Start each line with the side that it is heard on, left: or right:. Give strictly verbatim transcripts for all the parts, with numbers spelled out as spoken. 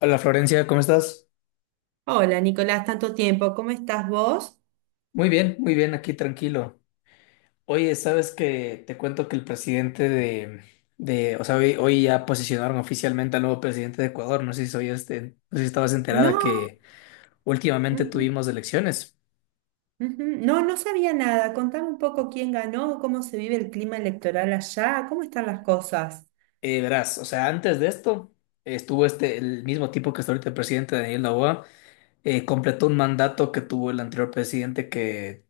left: Hola Florencia, ¿cómo estás?
right: Hola, Nicolás, tanto tiempo. ¿Cómo estás vos?
left: Muy bien, muy bien, aquí tranquilo. Oye, sabes que te cuento que el presidente de, de, o sea, hoy, hoy ya posicionaron oficialmente al nuevo presidente de Ecuador. No sé si soy este, no sé si estabas enterada
right: No,
left: que últimamente
right: ujú,
left: tuvimos elecciones.
right: ujú. No, no sabía nada. Contame un poco quién ganó, cómo se vive el clima electoral allá, cómo están las cosas.
left: Eh, verás, o sea, antes de esto eh, estuvo este, el mismo tipo que está ahorita, el presidente Daniel Noboa, eh, completó un mandato que tuvo el anterior presidente, que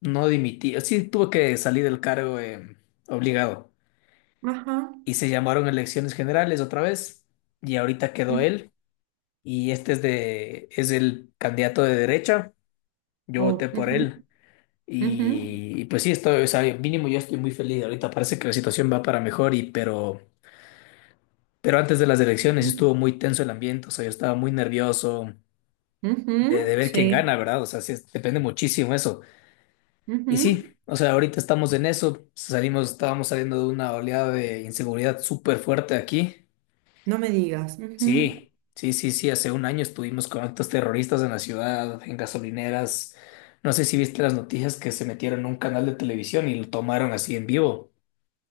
left: no dimitía, sí tuvo que salir del cargo eh, obligado.
right: Ajá,
left: Y se llamaron elecciones generales otra vez y ahorita quedó
right: ujú,
left: él, y este es de es el candidato de derecha. Yo voté
right: oh,
left: por
right: ujú,
left: él,
right: ujú,
left: y, y pues sí estoy, o sea, mínimo yo estoy muy feliz. Ahorita parece que la situación va para mejor y pero pero antes de las elecciones
right: ujú,
left: estuvo muy tenso el ambiente, o sea, yo estaba muy nervioso de, de
right: ujú,
left: ver quién
right: sí,
left: gana, ¿verdad? O sea, sí es- depende muchísimo eso. Y sí,
right: ujú.
left: o sea, ahorita estamos en eso, salimos, estábamos saliendo de una oleada de inseguridad súper fuerte aquí.
right: No me digas. Ujú.
left: Sí, sí, sí, sí. Hace un año estuvimos con actos terroristas en la ciudad, en gasolineras. No sé si viste las noticias, que se metieron en un canal de televisión y lo tomaron así en vivo.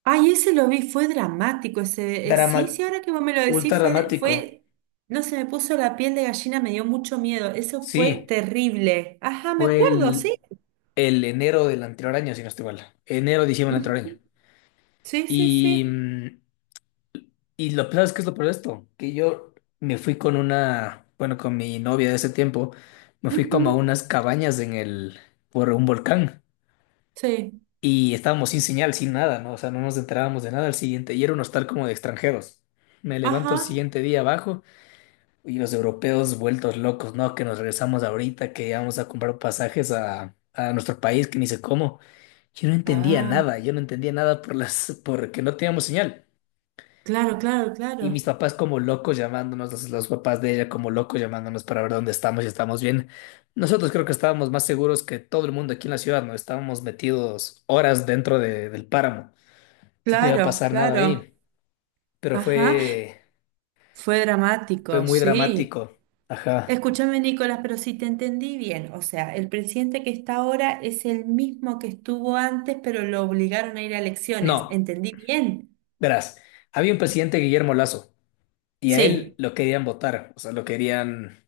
right: Ay, ese lo vi, fue dramático. Ese, eh, sí, sí,
left: Drama,
right: ahora que vos me lo
left: ultra
right: decís, fue,
left: dramático.
right: fue, no se me puso la piel de gallina, me dio mucho miedo. Eso fue
left: Sí,
right: terrible. Ajá, me
left: fue
right: acuerdo,
left: el,
right: sí.
left: el enero del anterior año, si no estoy mal. Enero, diciembre del anterior año.
right: Sí, sí,
left: Y,
right: sí.
left: mm, y lo peor es que es lo peor de esto, que yo me fui con una, bueno, con mi novia de ese tiempo, me fui como a
right: Ujú,
left: unas cabañas en el, por un volcán.
right: sí.
left: Y estábamos sin señal, sin nada, ¿no? O sea, no nos enterábamos de nada al siguiente. Y era un hostal como de extranjeros. Me levanto el
right: Ajá.
left: siguiente día abajo y los europeos vueltos locos, ¿no? Que nos regresamos ahorita, que vamos a comprar pasajes a, a nuestro país, que ni sé cómo. Yo no entendía
right: Ah,
left: nada, yo no entendía nada por las, porque no teníamos señal.
right: claro, claro,
left: Y
right: claro.
left: mis papás como locos llamándonos, los, los papás de ella como locos llamándonos para ver dónde estamos y estamos bien. Nosotros creo que estábamos más seguros que todo el mundo aquí en la ciudad, ¿no? Estábamos metidos horas dentro de- del páramo. Entonces no iba a
right: Claro,
left: pasar nada
right: claro.
left: ahí, pero
right: Ajá.
left: fue,
right: Fue
left: fue
right: dramático,
left: muy
right: sí.
left: dramático. Ajá.
right: Escúchame, Nicolás, pero si te entendí bien, o sea, el presidente que está ahora es el mismo que estuvo antes, pero lo obligaron a ir a elecciones.
left: No,
right: ¿Entendí bien?
left: verás, había un presidente Guillermo Lazo y a él
right: Sí.
left: lo querían votar, o sea, lo querían,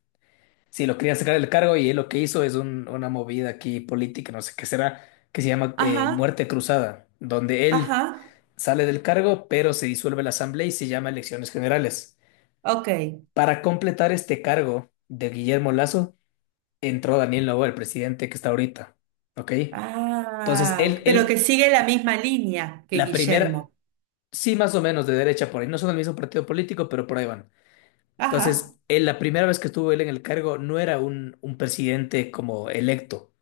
left: sí, lo querían sacar del cargo, y él lo que hizo es un- una movida aquí política, no sé qué será, que se llama eh,
right: Ajá,
left: muerte cruzada, donde él
right: ajá.
left: sale del cargo, pero se disuelve la asamblea y se llama elecciones generales.
right: Ok.
left: Para completar este cargo de Guillermo Lazo, entró Daniel Noboa, el presidente que está ahorita, ¿ok? Entonces,
right: Ah, ok,
left: él,
right: pero que
left: él,
right: sigue la misma línea que
left: la primera,
right: Guillermo.
left: sí, más o menos de derecha por ahí, no son del mismo partido político, pero por ahí van.
right: Ajá,
left: Entonces, él, la primera vez que estuvo él en el cargo, no era un, un presidente como electo.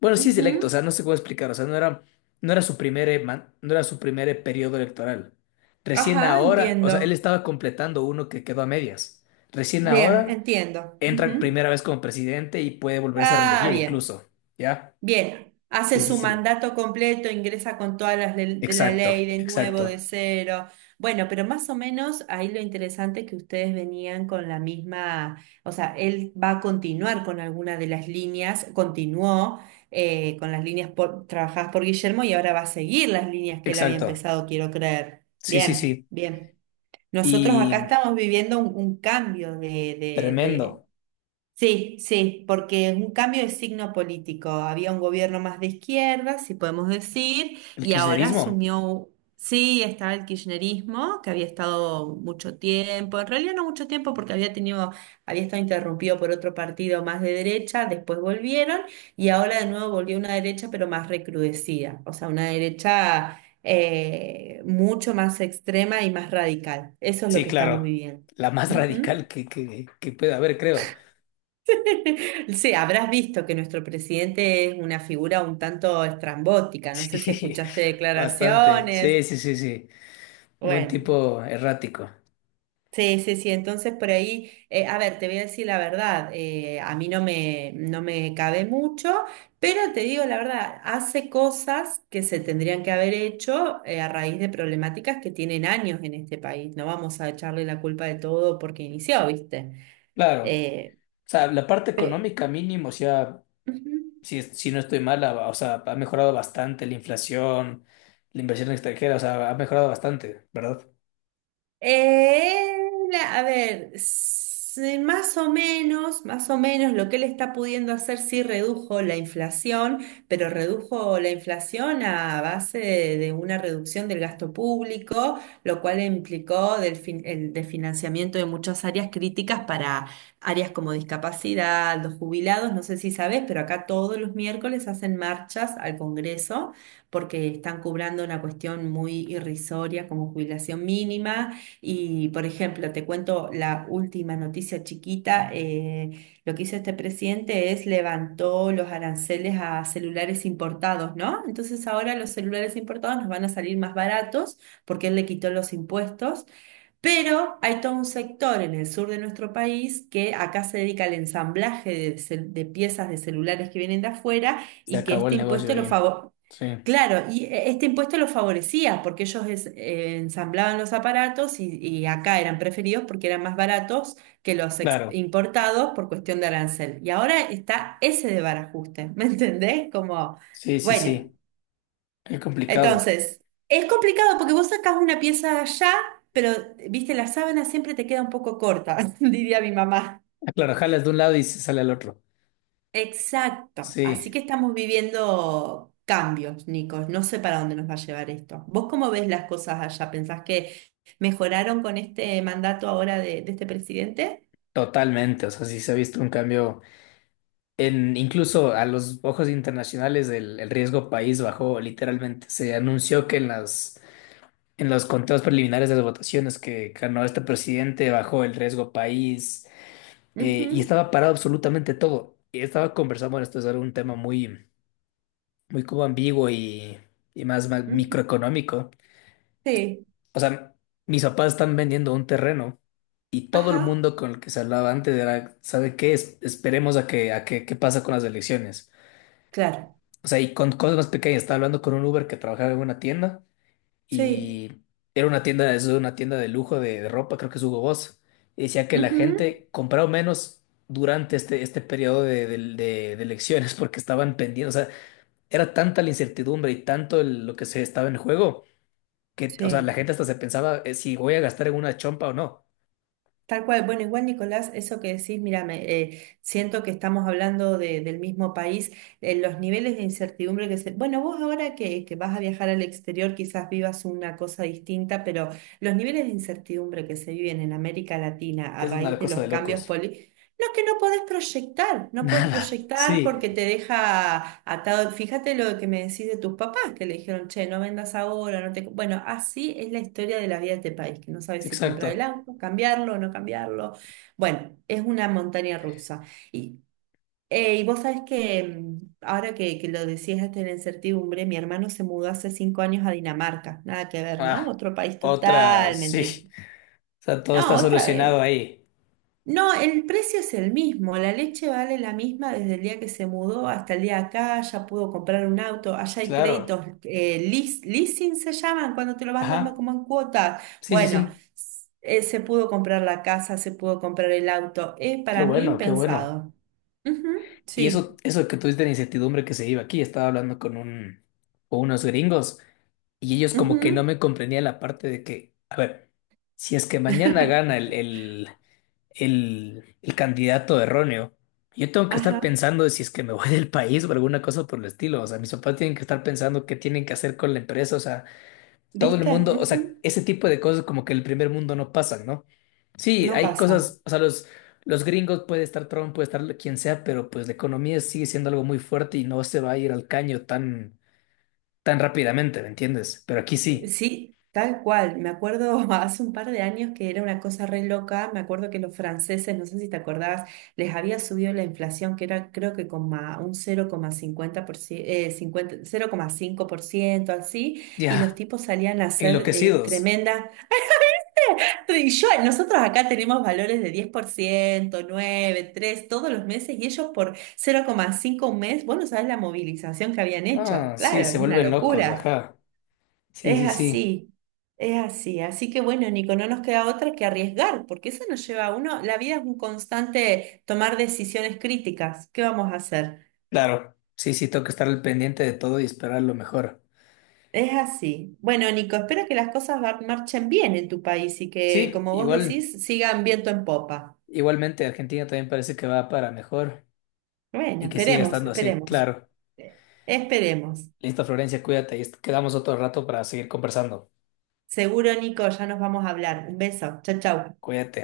left: Bueno, sí es electo, o
right: ujú,
left: sea, no sé cómo explicar, o sea, no era, no era su primer, eh, man- no era su primer eh, periodo electoral. Recién
right: ajá,
left: ahora, o sea, él
right: entiendo.
left: estaba completando uno que quedó a medias. Recién
right: Bien,
left: ahora
right: entiendo.
left: entra
right: Ujú.
left: primera vez como presidente y puede volverse a
right: Ah,
left: reelegir
right: bien,
left: incluso, ¿ya?
right: bien. Hace
left: Sí, sí,
right: su
left: sí.
right: mandato completo, ingresa con todas las le- de la ley
left: Exacto,
right: de nuevo, de
left: exacto,
right: cero. Bueno, pero más o menos ahí lo interesante es que ustedes venían con la misma, o sea, él va a continuar con alguna de las líneas, continuó eh, con las líneas por- trabajadas por Guillermo y ahora va a seguir las líneas que él había
left: exacto.
right: empezado, quiero creer.
left: Sí, sí,
right: Bien,
left: sí.
right: bien. Nosotros acá
left: Y
right: estamos viviendo un, un cambio de, de,
left: tremendo.
right: Sí, sí, porque es un cambio de signo político. Había un gobierno más de izquierda, si podemos decir,
left: El
right: y ahora
left: kirchnerismo.
right: asumió, sí, estaba el kirchnerismo, que había estado mucho tiempo, en realidad no mucho tiempo porque había tenido, había estado interrumpido por otro partido más de derecha, después volvieron, y ahora de nuevo volvió una derecha, pero más recrudecida, o sea, una derecha eh, mucho más extrema y más radical. Eso es lo
left: Sí,
right: que estamos
left: claro.
right: viviendo.
left: La más radical que, que, que pueda haber, creo.
right: Sí, habrás visto que nuestro presidente es una figura un tanto estrambótica. No sé si
left: Sí,
right: escuchaste
left: bastante.
right: declaraciones.
left: Sí, sí, sí, sí. Buen
right: Bueno,
left: tipo errático.
right: sí, sí, sí. Entonces por ahí, eh, a ver, te voy a decir la verdad. eh, a mí no me, no me cabe mucho, pero te digo la verdad, hace cosas que se tendrían que haber hecho eh, a raíz de problemáticas que tienen años en este país. No vamos a echarle la culpa de todo porque inició, ¿viste?
left: Claro.
right: Eh,
left: O sea, la parte
right: pe-
left: económica mínimo, o sea,
right: Ujú.
left: si, si no estoy mal, ha- o sea, ha mejorado bastante la inflación, la inversión extranjera, o sea, ha mejorado bastante, ¿verdad?
right: Eh, la- a ver, s- más o menos, más o menos lo que él está pudiendo hacer sí redujo la inflación, pero redujo la inflación a base de, de una reducción del gasto público, lo cual implicó del fin- el desfinanciamiento de muchas áreas críticas para áreas como discapacidad, los jubilados, no sé si sabes, pero acá todos los miércoles hacen marchas al Congreso porque están cobrando una cuestión muy irrisoria como jubilación mínima y, por ejemplo, te cuento la última noticia chiquita. eh, lo que hizo este presidente es levantó los aranceles a celulares importados, ¿no? Entonces ahora los celulares importados nos van a salir más baratos porque él le quitó los impuestos. Pero hay todo un sector en el sur de nuestro país que acá se dedica al ensamblaje de, cel- de piezas de celulares que vienen de afuera
left: Se
right: y que
left: acabó el
right: este
left: negocio
right: impuesto lo
left: ahí.
right: favorece.
left: Sí,
right: Claro, y e- este impuesto los favorecía porque ellos es- eh, ensamblaban los aparatos y, y acá eran preferidos porque eran más baratos que los ex-
left: claro.
right: importados por cuestión de arancel. Y ahora está ese desbarajuste, ¿me entendés? Como,
left: Sí, sí,
right: bueno,
left: sí. Qué complicado.
right: entonces, es complicado porque vos sacás una pieza allá, pero, viste, la sábana siempre te queda un poco corta, diría mi mamá.
left: Claro, jalas de un lado y se sale al otro.
right: Exacto. Así
left: Sí,
right: que estamos viviendo cambios, Nicos. No sé para dónde nos va a llevar esto. ¿Vos cómo ves las cosas allá? ¿Pensás que mejoraron con este mandato ahora de, de este presidente?
left: totalmente. O sea, sí se ha visto un cambio en, incluso a los ojos internacionales, el, el riesgo país bajó literalmente. Se anunció que en las en los conteos preliminares de las votaciones que ganó este presidente bajó el riesgo país, eh, y
right: Ujú,
left: estaba parado absolutamente todo. Y estaba conversando, bueno, esto es algo- un tema muy muy como ambiguo y, y más, más
right: ujú.
left: microeconómico.
right: Sí.
left: O sea, mis papás están vendiendo un terreno y todo el
right: Ajá.
left: mundo con el que se hablaba antes era, ¿sabe qué? Es- esperemos a que, a que, qué pasa con las elecciones.
right: Claro.
left: O sea, y con cosas más pequeñas. Estaba hablando con un Uber que trabajaba en una tienda
right: Sí.
left: y era una tienda, es una tienda de lujo de, de ropa, creo que es Hugo Boss. Y decía que la
right: Ujú.
left: gente compraba menos durante este, este periodo de, de, de- de elecciones porque estaban pendientes. O sea, era tanta la incertidumbre y tanto el- lo que se estaba en juego que, o sea, la
right: Sí.
left: gente hasta se pensaba eh, si voy a gastar en una chompa o no.
right: Tal cual. Bueno, igual Nicolás, eso que decís, mira, me, eh, siento que estamos hablando de- del mismo país, eh, los niveles de incertidumbre que se... Bueno, vos ahora que, que vas a viajar al exterior quizás vivas una cosa distinta, pero los niveles de incertidumbre que se viven en América Latina a
left: Es una
right: raíz de
left: cosa
right: los
left: de
right: cambios
left: locos.
right: no, es que no podés proyectar, no podés
left: Nada,
right: proyectar
left: sí,
right: porque te deja atado. Fíjate lo que me decís de tus papás, que le dijeron, che, no vendas ahora, no te... co-". Bueno, así es la historia de la vida de este país, que no sabes si comprar el
left: exacto.
right: auto, cambiarlo, no cambiarlo. Bueno, es una montaña rusa. Y, eh, y vos sabés que mm, ahora que, que lo decías hasta en la incertidumbre, mi hermano se mudó hace cinco años a Dinamarca, nada que ver, ¿no?
left: Ah,
right: Otro país
left: otra,
right: totalmente.
left: sí. O sea, todo
right: No,
left: está
right: otra.
left: solucionado
right: eh,
left: ahí.
right: no, el precio es el mismo, la leche vale la misma desde el día que se mudó hasta el día acá, ya pudo comprar un auto, allá hay
left: Claro.
right: créditos, eh, leas- leasing se llaman, cuando te lo van dando
left: Ajá.
right: como en cuotas.
left: Sí, sí,
right: Bueno,
left: sí.
right: s- eh, se pudo comprar la casa, se pudo comprar el auto, es
left: Qué
right: para mí
left: bueno, qué bueno.
right: pensado. Ujú,
left: Y eso,
right: sí,
left: eso que tuviste la incertidumbre que se iba aquí, estaba hablando con un, con unos gringos, y ellos como que no
right: ujú,
left: me comprendían la parte de que, a ver, si es que mañana gana el, el el, el candidato erróneo. Yo tengo que estar
right: ajá,
left: pensando si es que me voy del país o alguna cosa por el estilo. O sea, mis papás tienen que estar pensando qué tienen que hacer con la empresa. O sea, todo el
right: ¿viste?
left: mundo, o sea,
right: Ujú,
left: ese tipo de cosas como que en el primer mundo no pasan, ¿no? Sí,
right: no
left: hay
right: pasa.
left: cosas, o sea, los, los gringos, puede estar Trump, puede estar quien sea, pero pues la economía sigue siendo algo muy fuerte y no se va a ir al caño tan, tan rápidamente, ¿me entiendes? Pero aquí sí,
right: Sí, tal cual. Me acuerdo hace un par de años que era una cosa re loca. Me acuerdo que los franceses, no sé si te acordabas, les había subido la inflación, que era creo que con a un cero coma cincuenta por ciento, eh, cincuenta cero coma cinco por ciento, así, y los
left: ya,
right: tipos salían a hacer eh,
left: enloquecidos.
right: tremenda. Y yo, nosotros acá tenemos valores de diez por ciento, nueve, tres, todos los meses, y ellos por cero coma cinco un mes, vos no sabés la movilización que habían hecho.
left: Ah, sí,
right: Claro,
left: se
right: una
left: vuelven locos,
right: locura.
left: ajá. Sí,
right: Es
left: sí, sí.
right: así, es así. Así que bueno, Nico, no nos queda otra que arriesgar, porque eso nos lleva a uno, la vida es un constante tomar decisiones críticas. ¿Qué vamos a hacer?
left: Claro, sí, sí, tengo que estar al pendiente de todo y esperar lo mejor.
right: Es así. Bueno, Nico, espero que las cosas va- marchen bien en tu país y que,
left: Sí,
right: como vos
left: igual,
right: decís, sigan viento en popa.
left: igualmente Argentina también parece que va para mejor
right: Bueno,
left: y que siga
right: esperemos,
left: estando así,
right: esperemos.
left: claro.
right: Eh, Esperemos.
left: Listo, Florencia, cuídate y est- quedamos otro rato para seguir conversando.
right: Seguro, Nico, ya nos vamos a hablar. Un beso. Chau, chau.
left: Cuídate.